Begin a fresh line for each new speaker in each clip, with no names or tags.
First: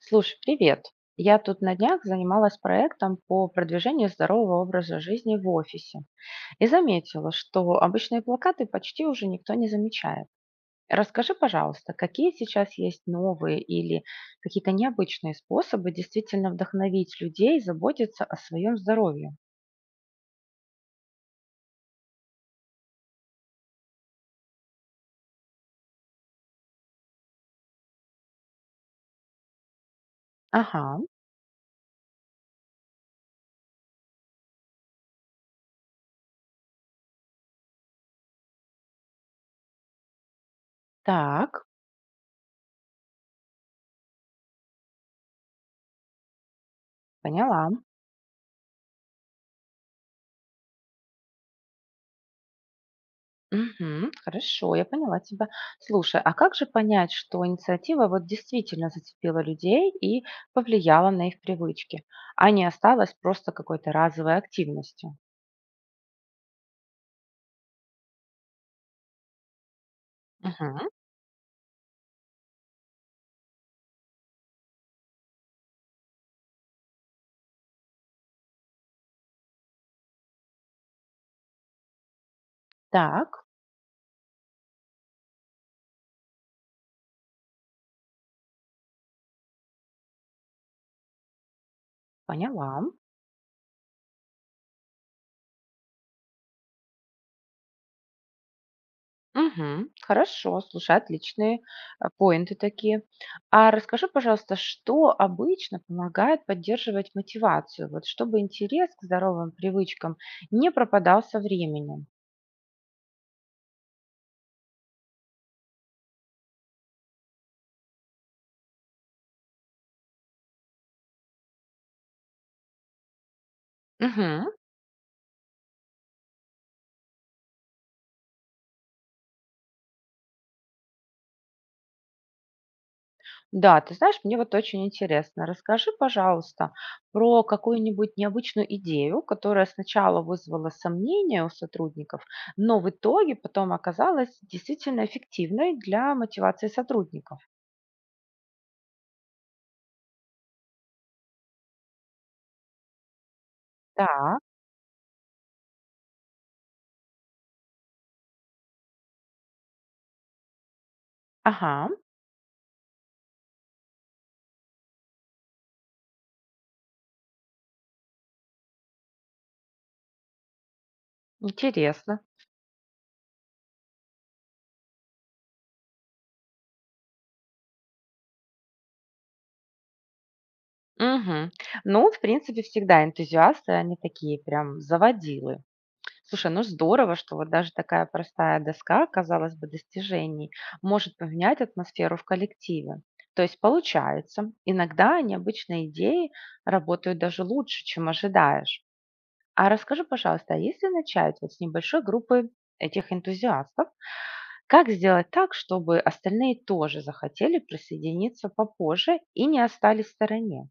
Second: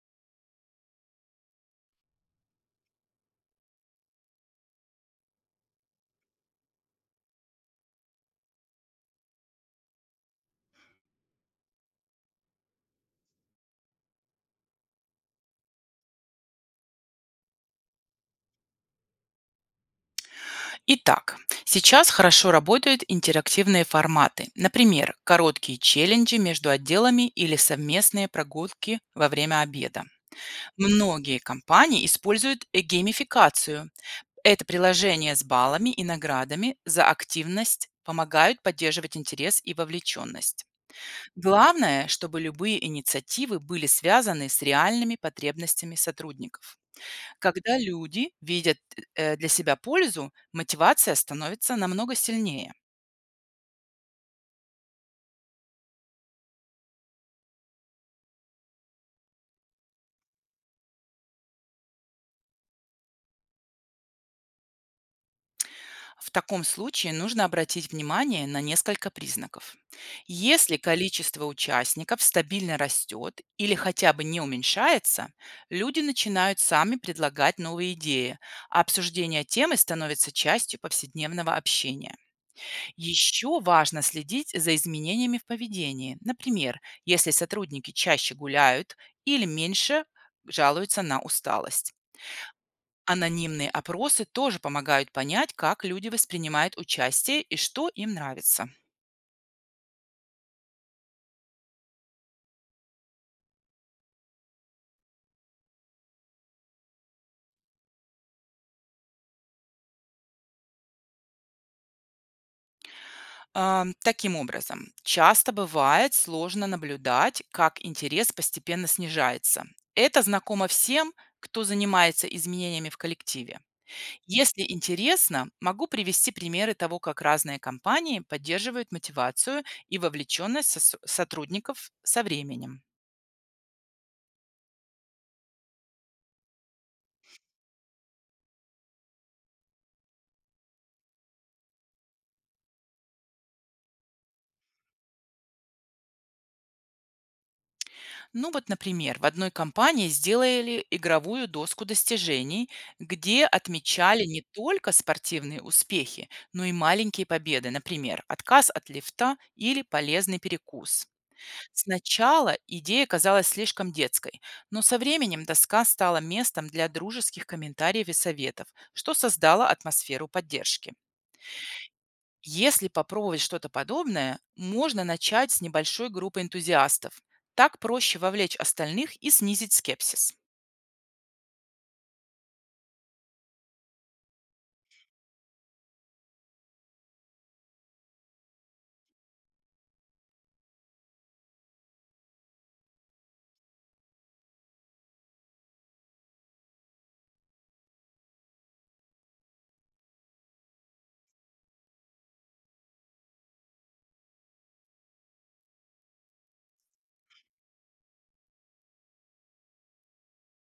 Слушай, привет. Я тут на днях занималась проектом по продвижению здорового образа жизни в офисе и заметила, что обычные плакаты почти уже никто не замечает. Расскажи, пожалуйста, какие сейчас есть новые или какие-то необычные способы действительно вдохновить людей заботиться о своем здоровье?
Итак, сейчас хорошо работают интерактивные форматы, например, короткие челленджи между отделами или совместные прогулки во время обеда.
Ага,
Многие компании используют геймификацию. Это приложение с баллами и наградами за активность помогают поддерживать интерес и вовлеченность.
так,
Главное, чтобы любые инициативы были связаны с реальными потребностями сотрудников.
поняла.
Когда люди видят для себя пользу, мотивация становится намного сильнее.
Мгм. Хорошо, я поняла тебя. Слушай, а как же понять, что инициатива вот действительно зацепила людей и повлияла на их привычки, а не осталась просто какой-то разовой активностью?
В таком случае нужно обратить внимание на несколько признаков. Если
Мгм.
количество участников стабильно растет или хотя бы не уменьшается, люди начинают сами предлагать новые идеи, а обсуждение темы становится частью повседневного общения.
Так,
Еще важно следить за изменениями в поведении. Например, если сотрудники чаще гуляют или меньше жалуются на усталость.
поняла.
Анонимные опросы тоже помогают понять, как люди воспринимают участие и что им нравится.
Мгм. Хорошо, слушай, отличные поинты такие. А расскажи, пожалуйста, что обычно помогает поддерживать мотивацию, вот чтобы интерес к здоровым привычкам не пропадал со временем?
Таким образом, часто бывает сложно наблюдать, как интерес постепенно снижается. Это знакомо всем, кто занимается изменениями в коллективе.
Мгм.
Если интересно, могу привести примеры того, как разные компании поддерживают мотивацию и вовлеченность сотрудников со временем.
Да, ты знаешь, мне вот очень интересно. Расскажи, пожалуйста, про какую-нибудь необычную идею, которая сначала вызвала сомнения у сотрудников, но в итоге потом оказалась действительно эффективной для мотивации сотрудников.
Ну вот, например, в одной компании сделали игровую доску достижений, где отмечали
Так,
не только спортивные успехи, но и маленькие победы, например, отказ от лифта или полезный перекус.
ага,
Сначала идея казалась слишком детской, но со временем доска стала местом для дружеских комментариев и советов, что создало атмосферу поддержки.
интересно.
Если попробовать что-то подобное, можно начать с небольшой группы энтузиастов. Так проще вовлечь остальных и снизить скепсис.
Мгм. Ну, в принципе, всегда энтузиасты, они такие прям заводилы. Слушай, ну здорово, что вот даже такая простая доска, казалось бы, достижений, может поменять атмосферу в коллективе. То есть получается, иногда необычные идеи работают даже лучше, чем ожидаешь. А расскажи, пожалуйста, а если начать вот с небольшой группы этих энтузиастов, как сделать так, чтобы остальные тоже захотели присоединиться попозже и не остались в стороне?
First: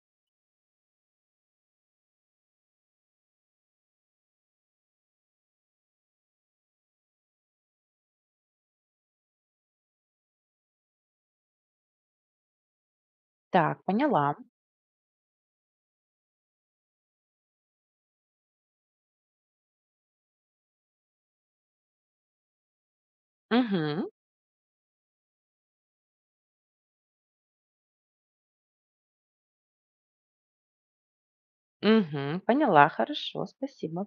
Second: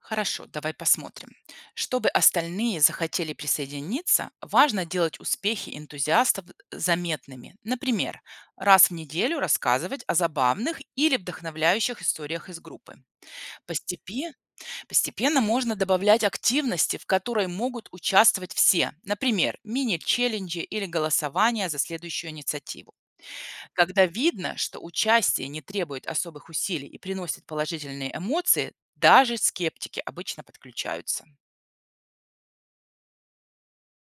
Хорошо, давай посмотрим. Чтобы остальные захотели присоединиться, важно делать успехи энтузиастов заметными. Например, раз в неделю рассказывать о забавных или вдохновляющих историях из группы.
Так,
Постепе-
поняла.
постепенно можно добавлять активности, в которой могут участвовать все. Например, мини-челленджи или голосование за следующую инициативу. Когда
Угу,
видно, что участие не требует особых усилий и приносит положительные эмоции, даже скептики обычно подключаются.
угу, поняла, хорошо, спасибо.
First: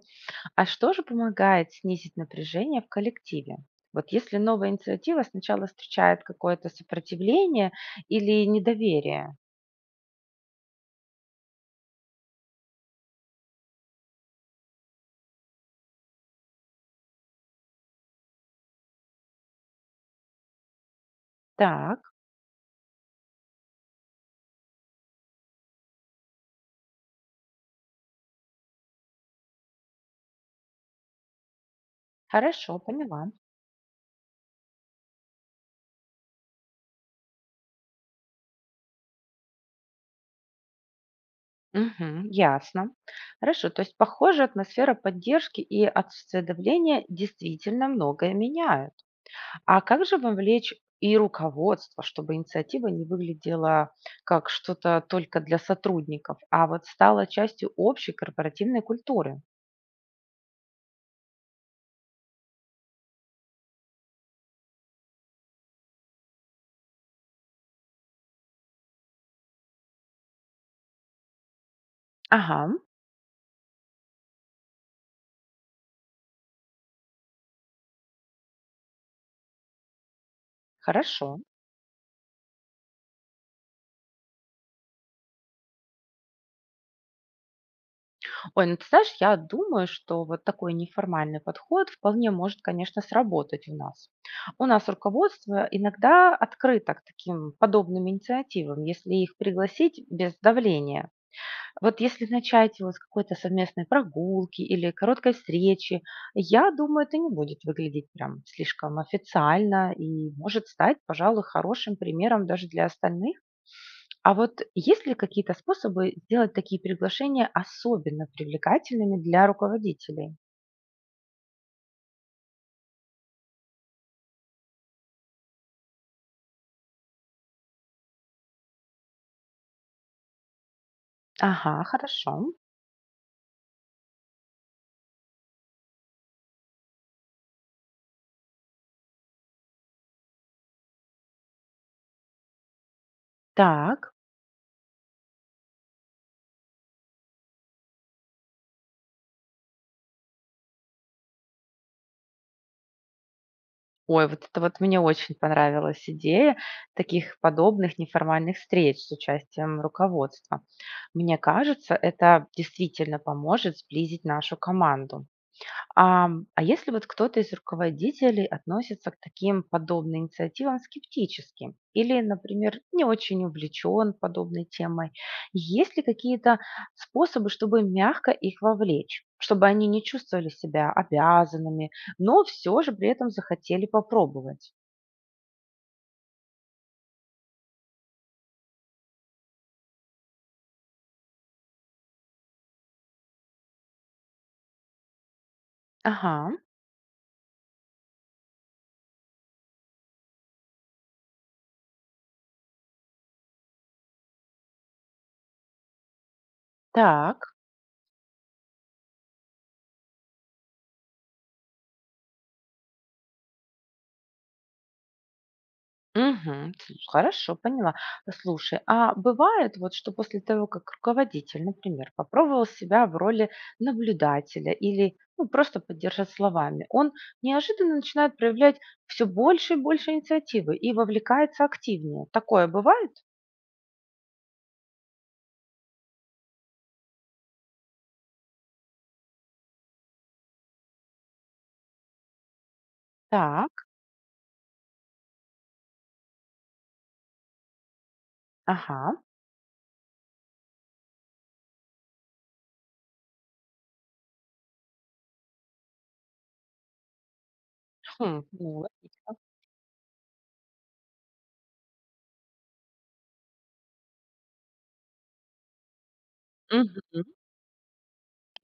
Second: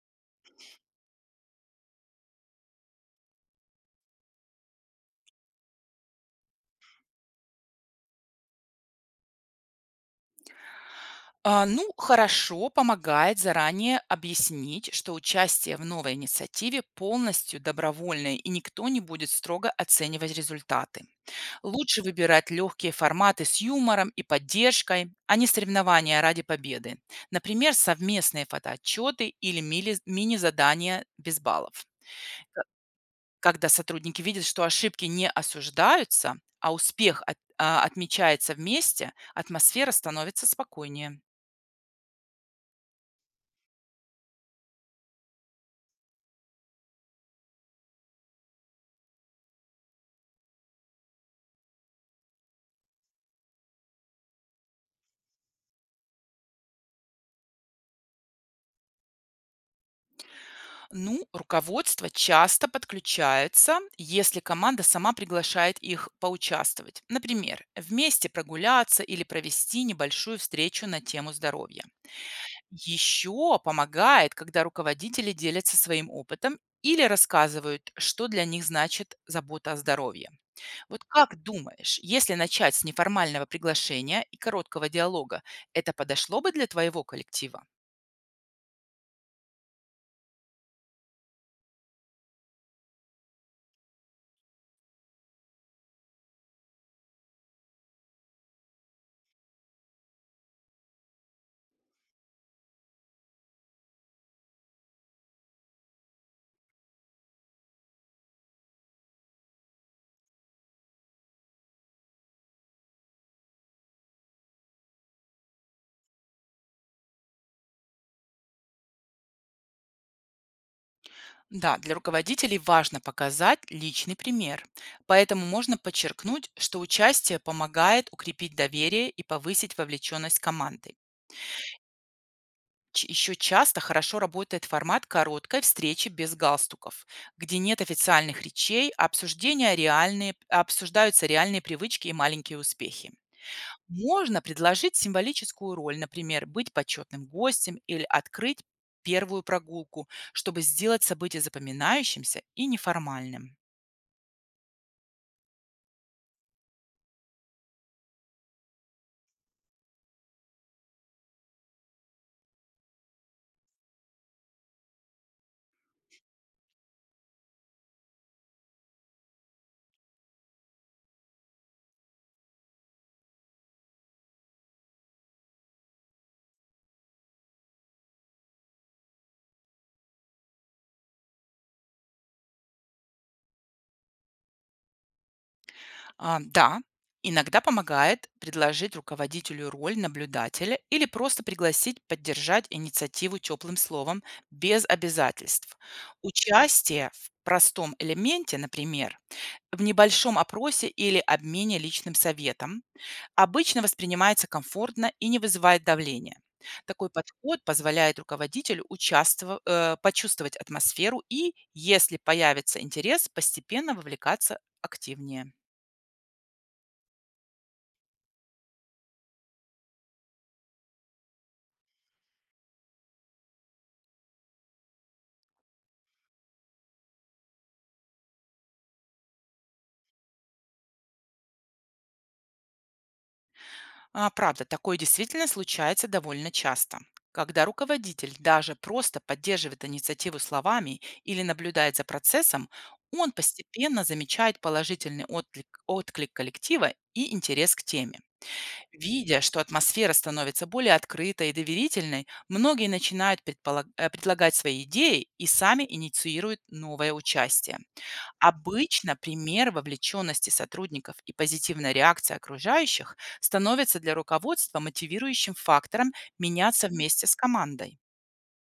А что же помогает снизить напряжение в коллективе? Вот если новая инициатива сначала встречает какое-то сопротивление или недоверие.
Хорошо помогает заранее объяснить, что участие в новой инициативе полностью добровольное и никто не будет строго оценивать результаты.
Так,
Лучше выбирать легкие форматы с юмором и поддержкой, а не соревнования ради победы. Например, совместные фотоотчеты или мини-задания без баллов.
хорошо, поняла.
Когда сотрудники видят, что ошибки не осуждаются, а отмечается вместе, атмосфера становится спокойнее.
Мгм, ясно. Хорошо, то есть, похоже, атмосфера поддержки и отсутствие давления действительно многое меняют. А как же вовлечь и руководство, чтобы инициатива не выглядела как что-то только для сотрудников, а вот стала частью общей корпоративной культуры?
Ну, руководство часто подключается, если команда сама приглашает их поучаствовать. Например, вместе прогуляться или провести небольшую встречу на тему здоровья.
Ага.
Еще помогает, когда руководители делятся своим опытом или рассказывают, что для них значит забота о здоровье. Вот
Хорошо.
как думаешь, если начать с неформального приглашения и короткого диалога, это подошло бы для твоего коллектива?
Ой, ну ты знаешь, я думаю, что вот такой неформальный подход вполне может, конечно, сработать у нас. У нас руководство иногда открыто к таким подобным инициативам, если их пригласить без давления. Вот если начать вот с какой-то совместной прогулки или короткой встречи, я думаю, это не будет выглядеть прям слишком официально и может стать, пожалуй, хорошим примером даже для остальных. А вот есть ли какие-то способы сделать такие приглашения особенно привлекательными для руководителей?
Да, для руководителей важно показать личный пример. Поэтому можно подчеркнуть, что участие помогает укрепить доверие и повысить вовлеченность команды.
Ага, хорошо.
Еще часто хорошо работает формат короткой встречи без галстуков, где нет официальных речей, а обсуждаются реальные привычки и маленькие успехи.
Так.
Можно предложить символическую роль, например, быть почетным гостем или открыть первую прогулку, чтобы сделать событие запоминающимся и неформальным.
Ой, вот это вот мне очень понравилась идея таких подобных неформальных встреч с участием руководства. Мне кажется, это действительно поможет сблизить нашу команду. А если вот кто-то из руководителей относится к таким подобным инициативам скептически или, например, не очень увлечен подобной темой, есть ли какие-то способы, чтобы мягко их вовлечь, чтобы они не чувствовали себя обязанными, но все же при этом захотели попробовать?
А, да, иногда помогает предложить руководителю роль наблюдателя или просто пригласить поддержать инициативу теплым словом без обязательств.
Ага,
Участие в простом элементе, например, в небольшом опросе или обмене личным советом обычно воспринимается комфортно и не вызывает давления. Такой
так.
подход позволяет руководителю почувствовать атмосферу и, если появится интерес, постепенно вовлекаться активнее.
Мгм. Слушай, хорошо, поняла. Слушай, а бывает вот, что после того, как руководитель, например, попробовал себя в роли наблюдателя или ну, просто поддержать словами, он неожиданно начинает проявлять все больше и больше инициативы и вовлекается активнее. Такое бывает?
А, правда, такое действительно случается довольно часто. Когда руководитель даже просто поддерживает инициативу словами или наблюдает за процессом, он
Так,
постепенно замечает отклик коллектива и интерес к теме.
ага.
Видя, что атмосфера становится более открытой и доверительной, многие начинают предлагать свои идеи и сами инициируют новое участие.
Хм, ну,
Обычно пример вовлеченности сотрудников и позитивная реакция окружающих становится для руководства мотивирующим фактором меняться
логично.
вместе с командой.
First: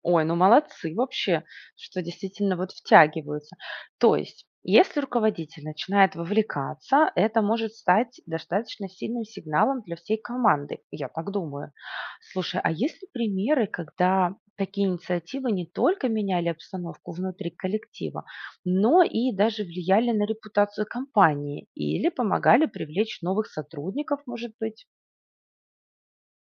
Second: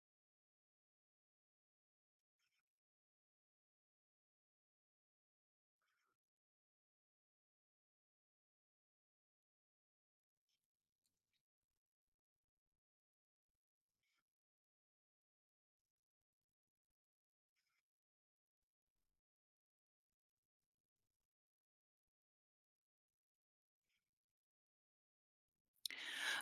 Ой, ну молодцы вообще, что действительно вот втягиваются. То есть, если руководитель начинает вовлекаться, это может стать достаточно сильным сигналом для всей команды, я так думаю. Слушай, а есть ли примеры, когда такие инициативы не только меняли обстановку внутри коллектива, но и даже влияли на репутацию компании или помогали привлечь новых сотрудников, может быть?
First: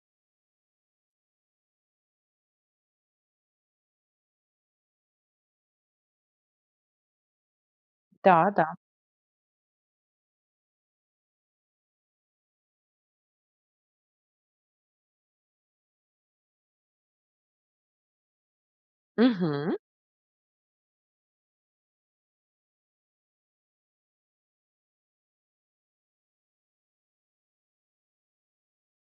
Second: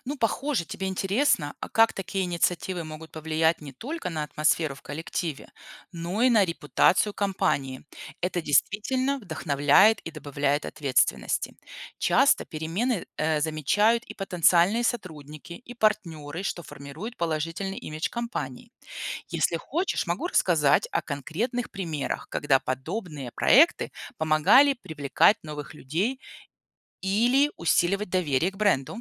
Ну, похоже, тебе интересно, а как такие инициативы могут повлиять не только на атмосферу в коллективе, но и на репутацию компании. Это
Да, да.
действительно вдохновляет и добавляет ответственности. Часто перемены замечают и потенциальные сотрудники, и партнеры, что формирует положительный имидж компании. Если
Мгм.
хочешь, могу рассказать о конкретных примерах, когда подобные проекты помогали привлекать новых людей или усиливать доверие к бренду.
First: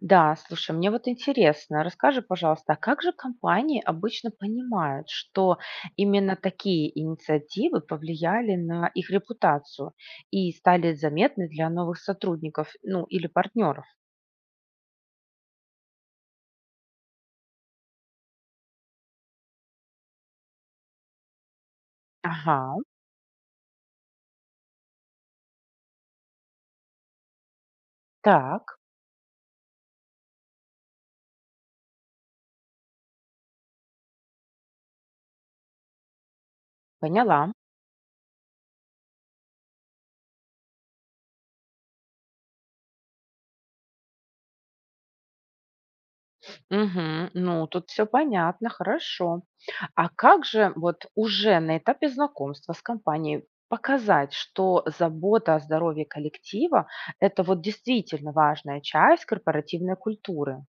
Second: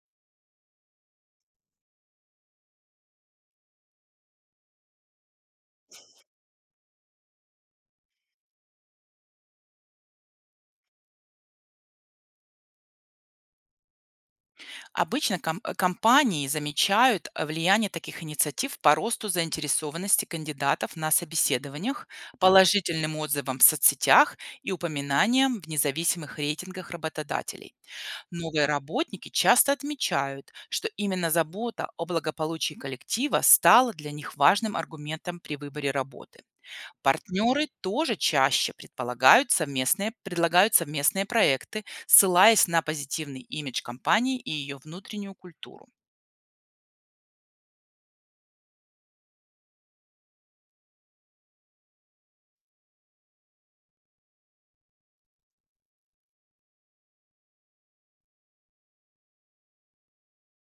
Да, слушай, мне вот интересно, расскажи, пожалуйста, а как же компании обычно понимают, что именно такие инициативы повлияли на их репутацию и стали заметны для новых сотрудников, ну, или партнеров?
Обычно компании замечают влияние таких инициатив по росту заинтересованности кандидатов на собеседованиях,
Ага,
положительным отзывам в соцсетях и упоминаниям в независимых рейтингах работодателей. Новые
так,
работники часто отмечают, что именно забота о благополучии коллектива стала для них важным аргументом при выборе работы.
поняла.
Партнеры тоже предлагают совместные проекты, ссылаясь на позитивный имидж компании и ее внутреннюю культуру.
Мгм, ну, тут все понятно, хорошо. А как же вот уже на этапе знакомства с компанией показать, что забота о здоровье коллектива– это вот действительно важная часть корпоративной культуры?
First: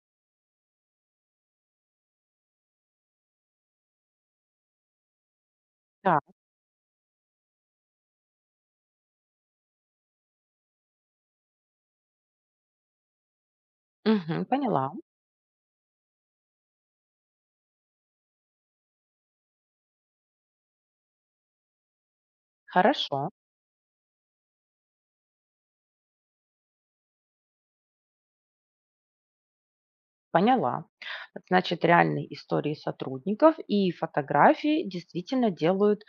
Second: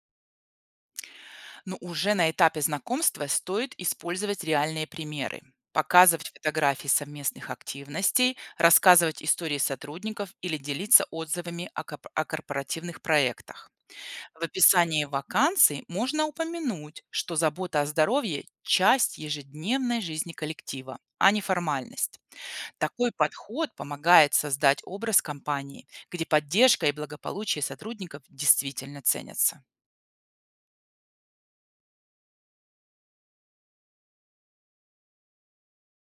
Но уже на этапе знакомства стоит использовать реальные примеры,
Так,
показывать фотографии совместных активностей, рассказывать истории сотрудников или делиться отзывами о о корпоративных проектах. В
мгм, поняла.
описании вакансий можно упомянуть, что забота о здоровье — часть ежедневной жизни коллектива, а не формальность. Такой
Хорошо,
подход помогает создать образ компании, где поддержка и благополучие сотрудников действительно ценятся.
поняла. Значит, реальные истории сотрудников и фотографии действительно делают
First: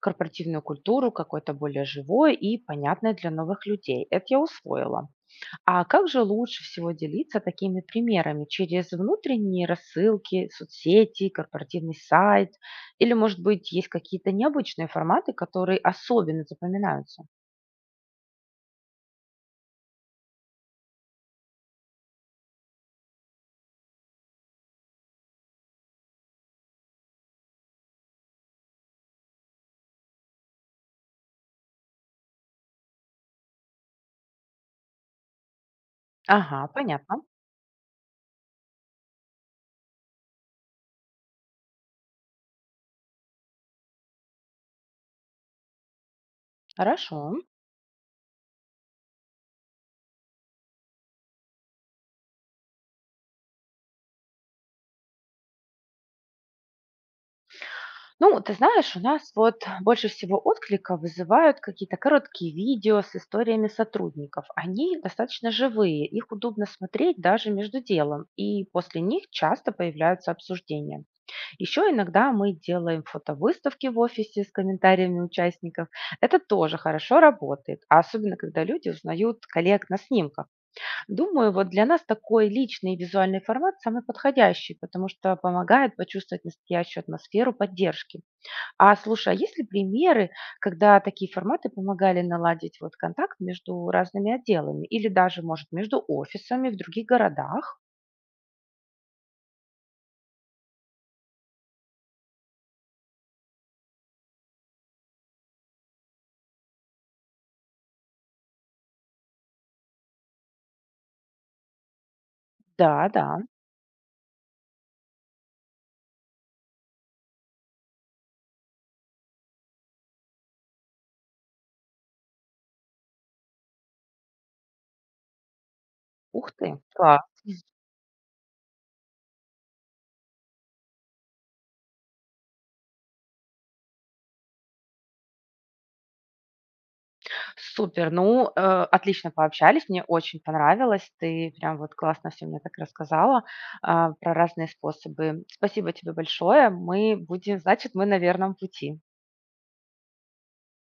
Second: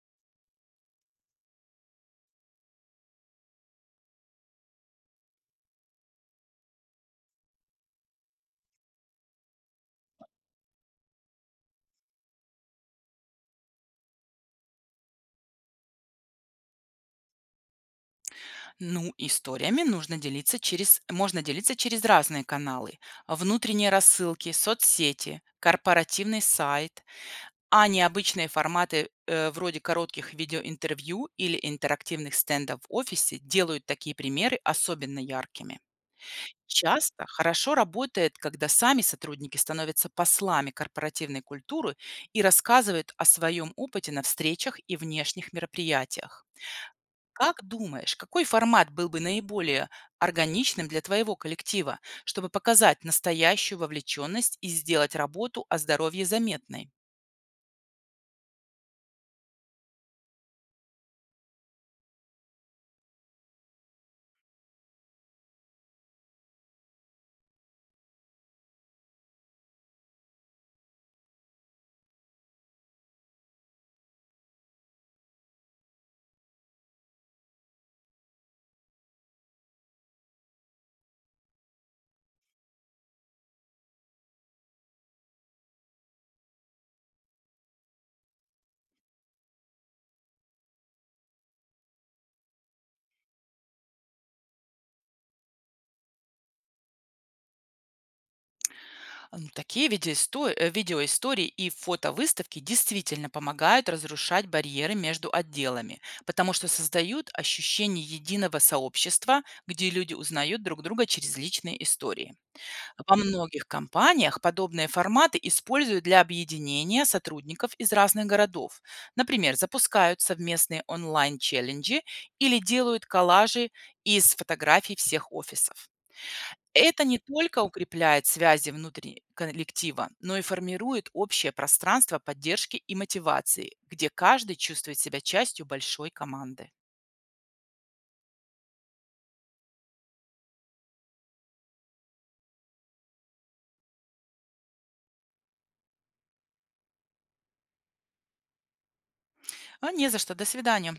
корпоративную культуру какой-то более живой и понятной для новых людей. Это я усвоила. А как же лучше всего делиться такими примерами? Через внутренние рассылки, соцсети, корпоративный сайт? Или, может быть, есть какие-то необычные форматы, которые особенно запоминаются?
Ну, историями нужно делиться через, можно делиться через разные каналы. Внутренние рассылки, соцсети, корпоративный сайт, а необычные форматы вроде коротких видеоинтервью или интерактивных стендов в офисе делают такие примеры особенно яркими.
Ага, понятно.
Часто хорошо работает, когда сами сотрудники становятся послами корпоративной культуры и рассказывают о своем опыте на встречах и внешних мероприятиях.
Хорошо.
Как думаешь, какой формат был бы наиболее органичным для твоего коллектива, чтобы показать настоящую вовлеченность и сделать работу о здоровье заметной?
Ну, ты знаешь, у нас вот больше всего отклика вызывают какие-то короткие видео с историями сотрудников. Они достаточно живые, их удобно смотреть даже между делом, и после них часто появляются обсуждения. Еще иногда мы делаем фотовыставки в офисе с комментариями участников. Это тоже хорошо работает, а особенно когда люди узнают коллег на снимках. Думаю, вот для нас такой личный и визуальный формат самый подходящий, потому что помогает почувствовать настоящую атмосферу поддержки. А слушай, а есть ли примеры, когда такие форматы помогали наладить вот контакт между разными отделами или даже, может, между офисами в других городах?
Такие видеоистории и фотовыставки действительно помогают разрушать барьеры между отделами, потому что создают ощущение единого сообщества, где люди узнают друг друга через личные истории.
Да,
Во
да.
многих компаниях подобные форматы используют для объединения сотрудников из разных городов. Например, запускают совместные онлайн-челленджи или делают коллажи из фотографий всех офисов.
Ух ты,
Это не
класс.
только укрепляет связи внутри коллектива, но и формирует общее пространство поддержки и мотивации, где каждый чувствует себя частью большой команды.
Супер, ну, отлично пообщались, мне очень понравилось. Ты прям вот классно все мне так рассказала, про разные способы. Спасибо тебе большое. Мы будем, значит, мы на верном пути.
А не за что. До свидания.